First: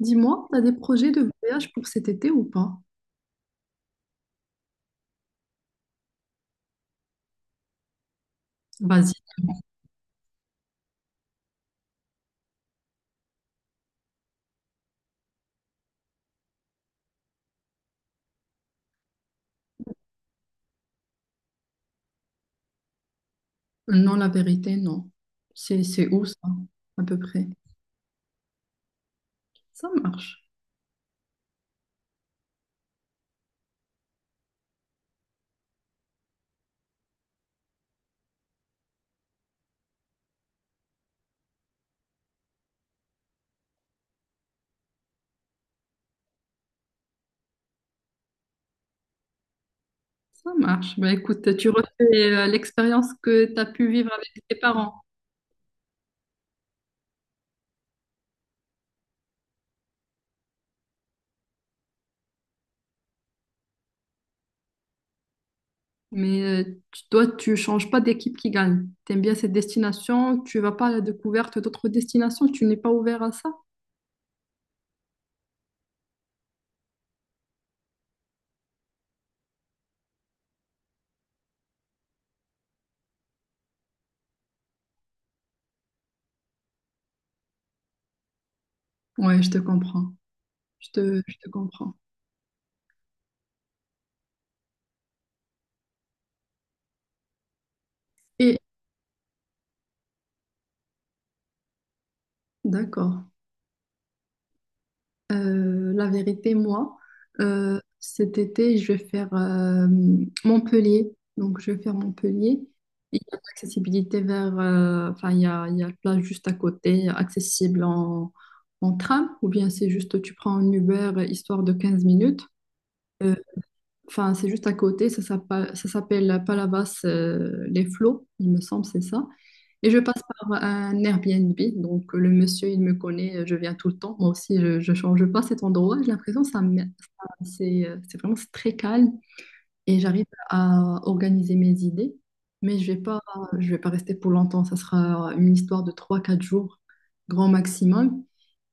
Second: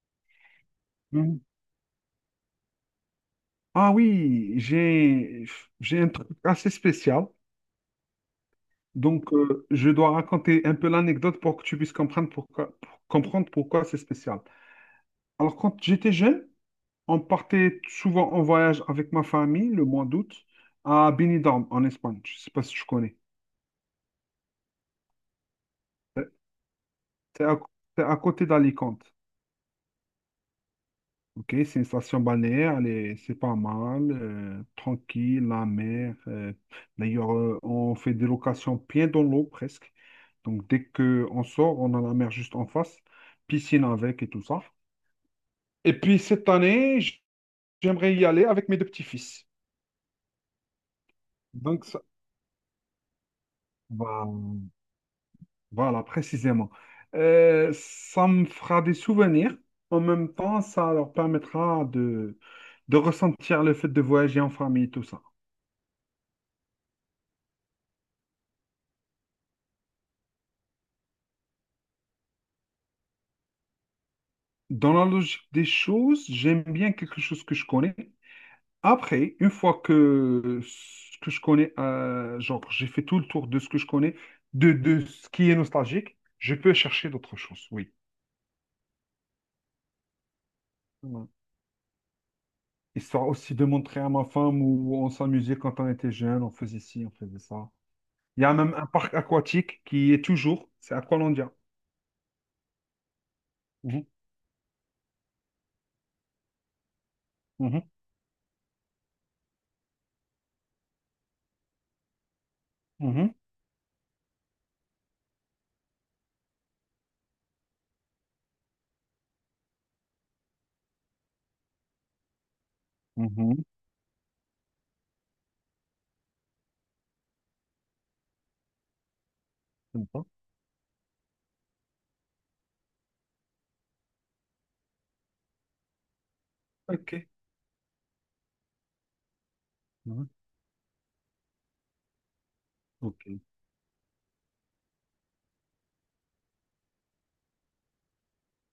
Dis-moi, t'as des projets de Hmm. voyage pour cet été ou pas? Ah oui, j'ai un truc assez spécial. Vas-y. Donc, je dois raconter un peu l'anecdote pour comprendre pourquoi c'est spécial. Alors, quand j'étais jeune, on partait souvent en voyage avec ma famille le mois d'août à Benidorm, en Espagne. Je ne sais pas si tu connais. Non, la vérité, non. C'est où ça, à peu C'est près? à, c'est à côté d'Alicante. Ça marche. Ok, c'est une station balnéaire, c'est pas mal, tranquille, la mer. D'ailleurs, on fait des locations bien dans l'eau presque. Donc, dès qu'on sort, on a la mer juste en face, piscine avec et tout ça. Et puis, cette année, j'aimerais y aller avec mes deux petits-fils. Ça marche. Bah écoute, tu refais Donc, ça- l'expérience que t'as pu vivre voilà, avec tes parents. voilà, précisément. Ça me fera des souvenirs. En même temps, ça leur permettra de ressentir le fait de voyager en famille, tout ça. Mais tu- toi, tu changes pas d'équipe qui gagne. T'aimes bien cette destination, tu vas pas à la découverte d'autres destinations, tu n'es pas ouvert à ça? Dans la logique des choses, j'aime bien quelque chose que je connais. Après, une fois que ce que je connais, genre j'ai fait tout le tour de ce que je connais, de ce qui est nostalgique, je peux chercher d'autres choses, oui. Ouais, je te comprends. Je te, Voilà. je te comprends. Histoire aussi de montrer à ma femme où on s'amusait quand on était jeune, on faisait ci, on faisait ça. Il y a Et même un parc aquatique qui est toujours, c'est Aqualandia. d'accord. Mhm, La vérité, moi, mhm, cet été, je vais faire Montpellier. Donc, je vais faire Montpellier. Il y mhm, a l'accessibilité vers... enfin, il y a la plage juste à côté, accessible en tram. Ou bien, c'est juste, tu prends un Uber, histoire de 15 minutes. Euh, mhm. Enfin, c'est juste à côté, ça s'appelle Palavas les Flots, il me semble, c'est ça. Et je passe Sympa. par un Airbnb, donc le monsieur, il me connaît, je viens tout le temps. Moi aussi, je change pas cet endroit. J'ai l'impression que ça, me- Ok. ça- c'est vraiment c'est très calme et j'arrive Mhm, à organiser mes idées. Mais ok, je vais pas rester pour longtemps. Ça sera une histoire de trois, quatre jours, grand maximum.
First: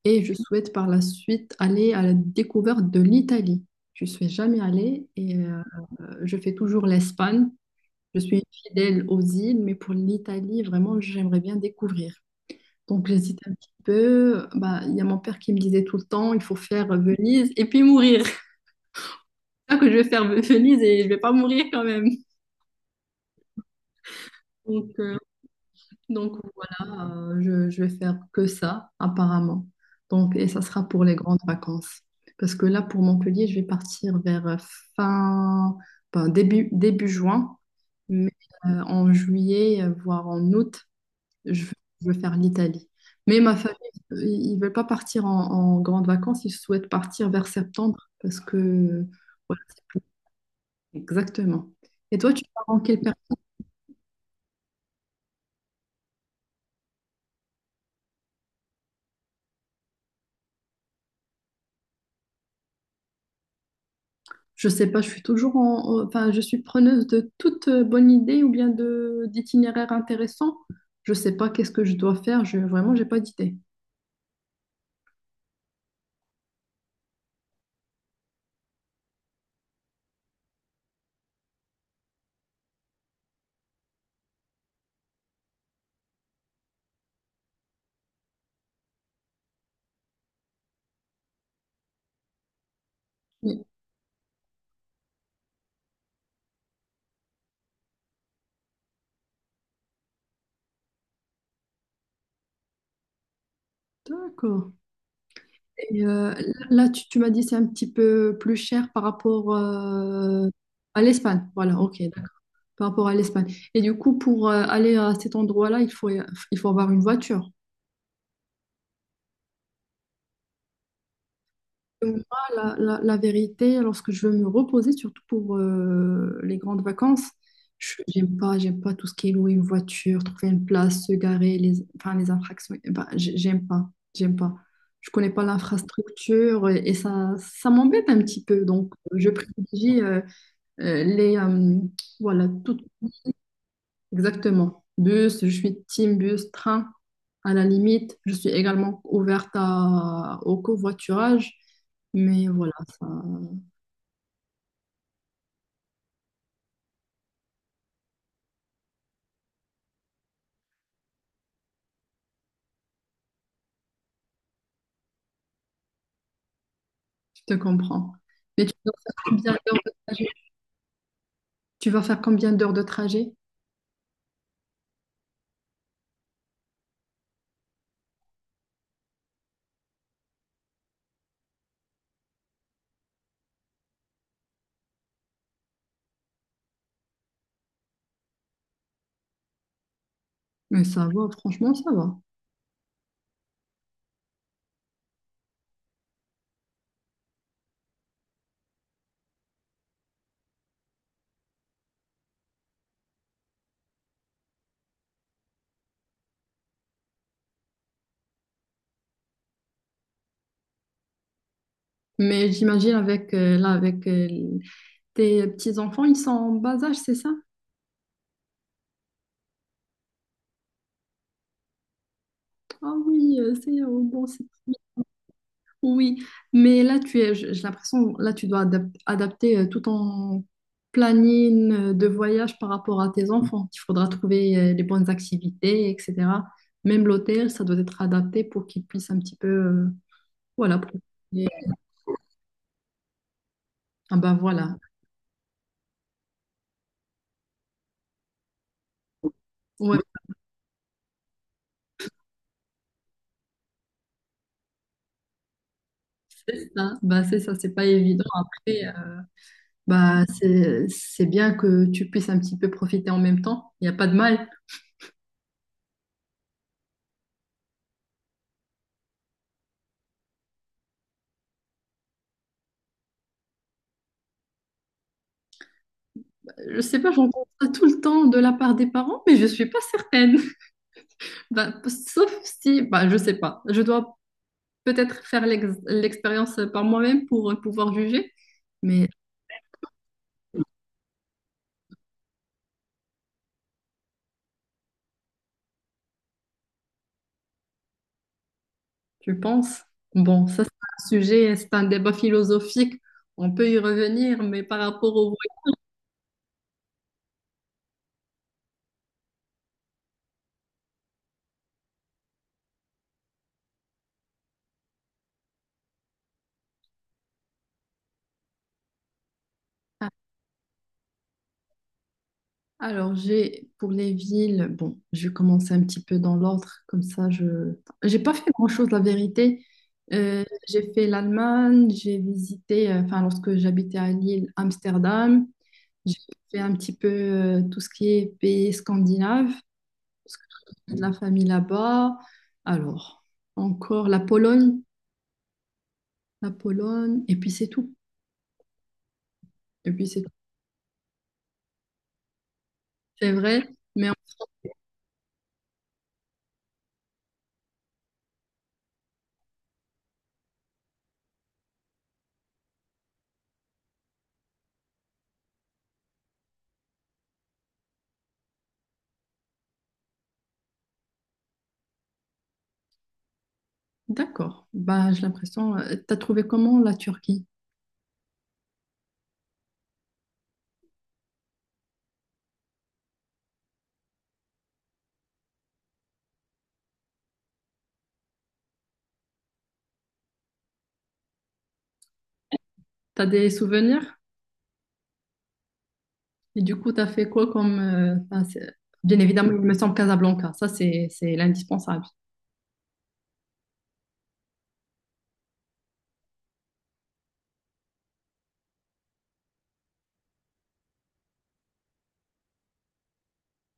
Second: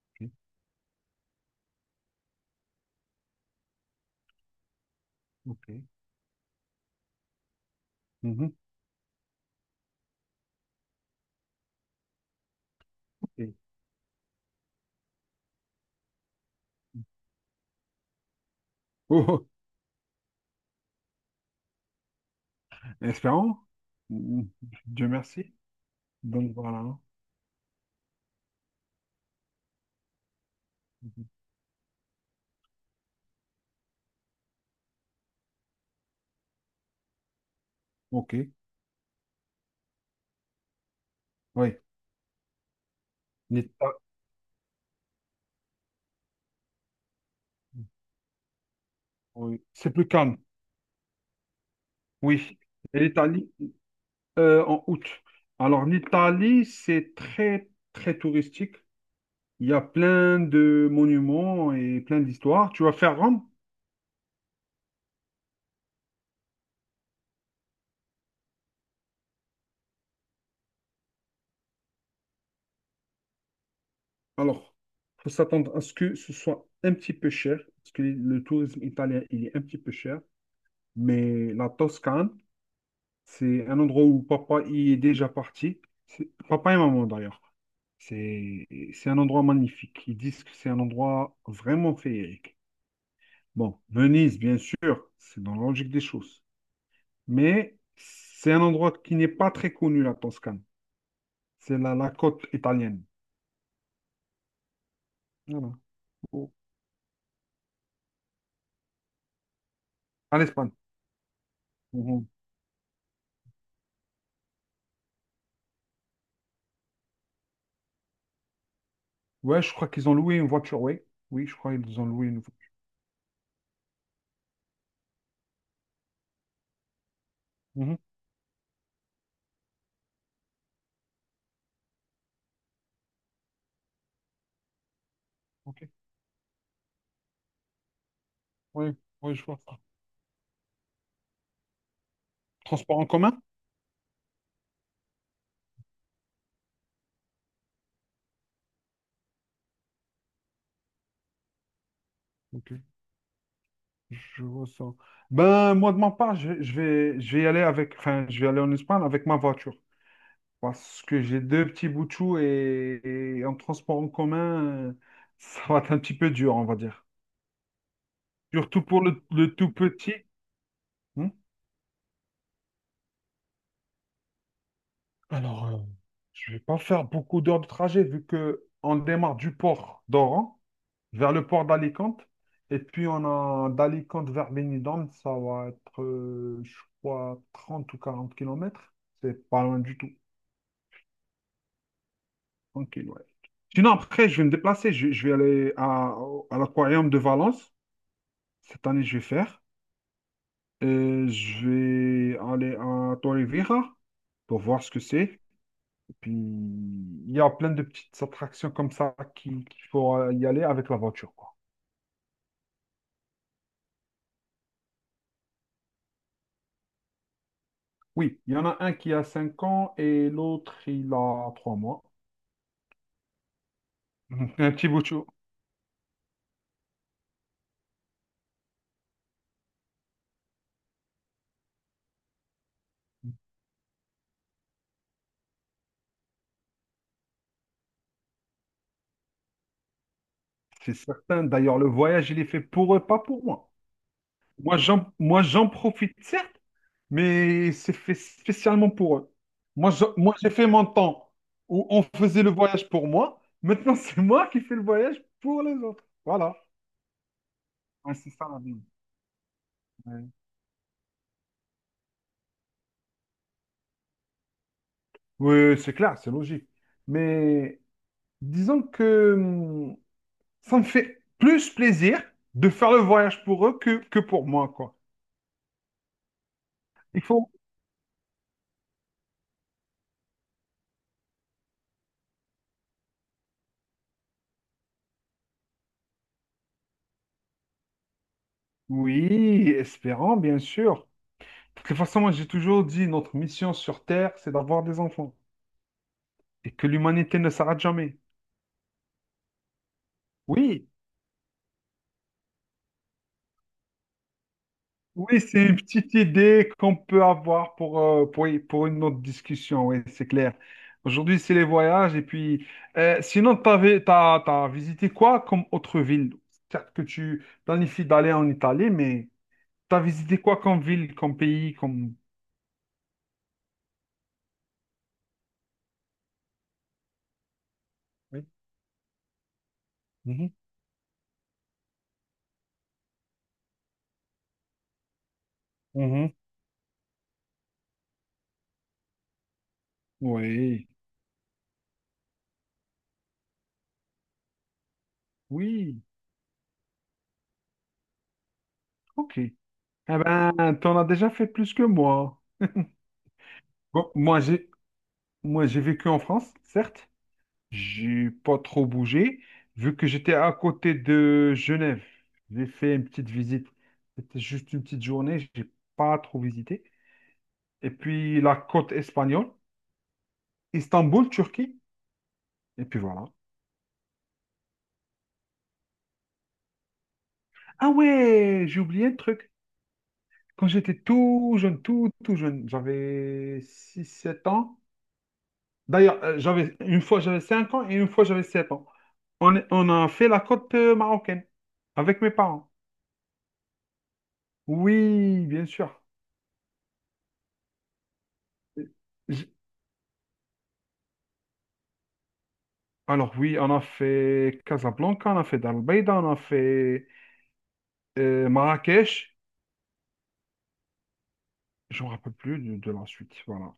Et ok, je souhaite par la suite aller à la découverte de l'Italie. Je suis jamais allée et ok. Je fais toujours l'Espagne. Je suis Mhm, fidèle aux îles, mais pour l'Italie, vraiment, j'aimerais bien découvrir. Donc, j'hésite ok. un petit peu. Bah, il y a mon père qui me disait tout le temps, il faut faire Venise et puis mourir. Oh. C'est ça que je vais faire Venise et je vais pas mourir quand même. Espérons. Mm, Donc, Dieu euh, merci. Donc Donc voilà. Hein. voilà, je vais faire que ça, apparemment. Donc, et ça sera pour les Mhm. grandes vacances. Parce que là, pour Montpellier, je vais partir vers fin, ben, début juin. Mais Ok. En juillet, voire en août, je veux, Oui. je veux faire l'Italie. Mais ma famille, L'Ita- ils ne veulent pas partir en grandes vacances, ils souhaitent partir vers septembre. Parce que, voilà, oui. c'est C'est plus- plus calme. exactement. Et toi, tu Oui. pars en Et quelle l'Italie, en août. Alors l'Italie, c'est très, très touristique. Il y a plein de monuments et plein d'histoires. Tu vas faire Rome? Je sais pas, je suis toujours en, en- enfin, je suis preneuse de toute bonne idée ou bien de d'itinéraire intéressant. Je sais pas qu'est-ce que je dois faire. Je, vraiment, j'ai pas d'idée. Alors, faut s'attendre à ce que ce soit un petit peu cher, parce que le tourisme italien, il est un petit peu cher. Mais la Toscane, c'est un endroit où papa y est déjà parti. C'est- Papa et maman d'ailleurs. C'est c'est un endroit magnifique. Ils disent que c'est un endroit vraiment féerique. Oui. Bon, Venise, bien sûr, c'est dans la logique des choses. Mais c'est un endroit qui n'est pas très connu, la Toscane. C'est la, la côte italienne. D'accord. Voilà. Et Au- là, tu m'as dit c'est un petit peu plus cher par rapport À l'Espagne. à l'Espagne. Voilà, ok, Mhm. par rapport à l'Espagne. Et du coup, pour aller à cet endroit-là, il faut avoir une voiture. Ouais, je crois qu'ils ont loué une voiture, oui. Oui, je crois qu'ils ont Donc, loué une voiture. moi, la vérité, lorsque je veux me reposer, surtout pour les grandes vacances, Mhm. J'aime pas tout ce qui est louer une voiture, trouver une place, se garer, les, enfin, les infractions. Eh ben, j'aime pas, j'aime pas. Je connais pas Ok. l'infrastructure et ça m'embête un petit peu. Donc, Oui, je oui, je vois ça. privilégie euh, les, euh, voilà, tout Transport en commun? exactement. Bus, je suis team bus, train. À la limite, je suis également ouverte à- au covoiturage, mais Ok. voilà, ça, Je ressens. Ben, moi, de ma part, je vais y aller avec, enfin, je vais aller en Espagne avec ma voiture. Parce que j'ai deux petits bouts de chou et en transport en commun, euh, ça va être un petit peu dur, on va dire. je te comprends. Mais tu Surtout vas pour faire le, combien le tout d'heures de petit. trajet? Hmm. Tu vas faire combien d'heures de trajet? Alors, je vais pas faire beaucoup d'heures de trajet vu que on démarre du port d'Oran vers le port d'Alicante. Et puis, on a d'Alicante vers Benidorm, ça va être, je crois, 30 ou 40 kilomètres. C'est pas loin du tout. Mais ça va, franchement, ça va. Tranquille, ouais. Sinon, après, je vais me déplacer. Je vais aller à l'aquarium de Valence. Cette année, je vais faire. Je vais aller à Torrevieja pour voir ce que c'est. Et puis, il y a plein de petites attractions comme ça qu'il faut y aller avec la voiture, quoi. Mais j'imagine avec là, avec tes petits-enfants, ils sont en bas âge, c'est ça? Oui, il y en a un qui a 5 ans et l'autre, il a 3 mois. Ah oui, c'est bon, c'est Un petit bout de chou. oui, mais là, tu es, j'ai l'impression, là, adapter tout ton planning de voyage par rapport à tes enfants. Il faudra trouver les bonnes activités, etc. Même l'hôtel, ça doit être adapté pour qu'ils puissent un petit peu, voilà, C'est certain. profiter. D'ailleurs, le voyage, il est fait pour eux, pas pour moi. Ah bah voilà. Moi, j'en profite, certes, mais c'est fait spécialement pour eux. Moi, Ouais, oui, moi, j'ai fait mon temps où on faisait le voyage pour moi. Maintenant, c'est moi qui fais le voyage pour les autres. Voilà. c'est ça. Bah c'est ça, c'est pas Ouais, évident. c'est ça la vie. Après, bah Ouais. C'est bien que tu puisses un petit peu profiter en même temps. Il n'y a pas de mal. Oui, c'est clair, c'est logique. Mais disons que ça me fait plus plaisir de faire le voyage pour eux que pour moi, quoi. Je sais pas, Il j'entends faut. ça tout le temps de la part des parents, mais je suis pas certaine. Ben, sauf si, ben, je sais pas. Je dois peut-être faire l'expérience par moi-même pour pouvoir juger. Mais Oui, espérant, bien sûr. De toute façon, moi, j'ai toujours dit, notre mission sur Terre, c'est d'avoir des enfants. Et que l'humanité ne s'arrête jamais. je pense, bon, ça c'est Oui, un sujet, c'est un débat philosophique. On peut y revenir, mais par rapport au oui, voyage. c'est une petite idée qu'on peut avoir pour une autre discussion, oui, c'est clair. Aujourd'hui, c'est les voyages, et puis, sinon, t'as visité quoi comme autre ville? Certes que tu planifies d'aller en Italie, mais t'as visité quoi comme ville, comme pays, comme... Alors j'ai pour les villes, bon, je vais commencer un petit peu dans l'ordre, comme ça je j'ai pas Oui. fait grand-chose la vérité. Mhm, J'ai fait l'Allemagne, j'ai visité, enfin lorsque j'habitais à Lille, Amsterdam. J'ai mhm. fait un petit peu tout ce qui est pays scandinave, Oui, de la famille là-bas. Alors, encore la Pologne, oui, et puis c'est tout. ok. Eh Et puis c'est tout. ben, t'en as déjà fait plus que moi. C'est vrai, Bon, mais en- moi, j'ai vécu en France, certes, j'ai pas trop bougé, vu que j'étais à côté de Genève. J'ai fait une petite visite. C'était juste une petite journée, j'ai pas trop visité. Et puis la côte espagnole, Istanbul, Turquie. Et puis voilà. d'accord. Bah, j'ai l'impression. T'as trouvé comment la Turquie? Ah ouais, j'ai oublié un truc. Quand j'étais tout jeune, tout, tout jeune, j'avais six sept ans. D'ailleurs, j'avais une fois j'avais 5 ans et une fois j'avais 7 ans. On a fait la côte marocaine avec mes parents. T'as des souvenirs? Oui, bien sûr. Et du coup, t'as fait quoi comme. Enfin, c'est- Bien évidemment, il me semble Casablanca. Ça, c'est l'indispensable. Alors oui, on a fait Casablanca, on a fait Dalbeida, on a fait Marrakech. Je me rappelle plus de la suite. Voilà.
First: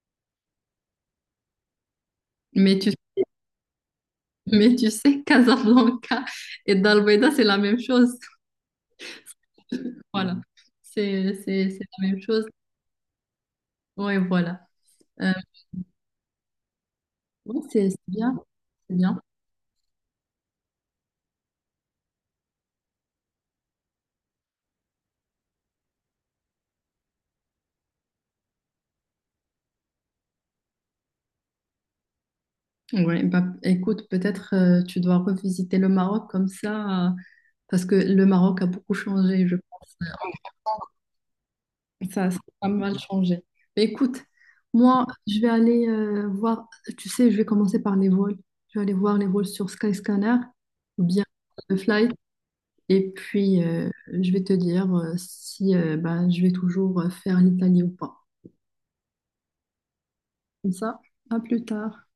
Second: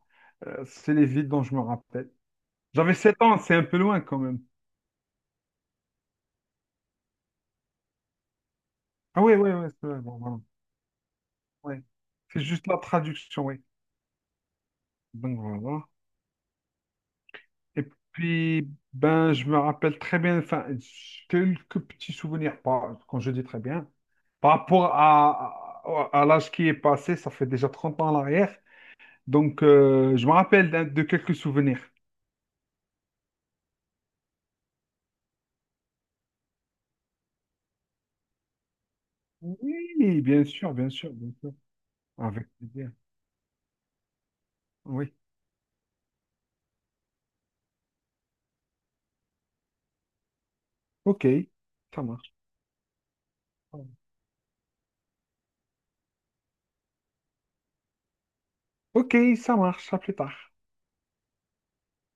C'est les villes dont je me rappelle. Mais tu, J'avais 7 ans, c'est un peu loin quand même. mais tu sais, Casablanca et Dalbeda, c'est la même chose. Ah oui, oui, oui, c'est vrai, bon, Voilà. voilà. Ouais. C'est la même C'est chose. juste la traduction, oui. Ouais, voilà. Euh, Donc voilà. ouais, Et c'est bien. puis, C'est bien. ben, je me rappelle très bien, enfin, quelques petits souvenirs, pas, quand je dis très bien, par rapport à, à l'âge qui est passé, ça fait déjà 30 ans en arrière. Donc, je me rappelle de quelques souvenirs. Ouais, bah, écoute, peut-être tu dois revisiter le Maroc comme ça, parce que le Maroc a beaucoup changé, je pense. Oui, bien sûr, bien sûr, bien sûr. Ça Avec a pas plaisir. mal changé. Mais écoute, moi, Oui. je vais aller voir, tu sais, je vais commencer par les vols. Je vais aller voir les vols sur Skyscanner ou bien Ok, le ça Flight. marche. Et puis, je vais te dire si bah, je vais toujours faire l'Italie ou pas. Ok, ça marche. À plus tard. Comme ça, à plus tard.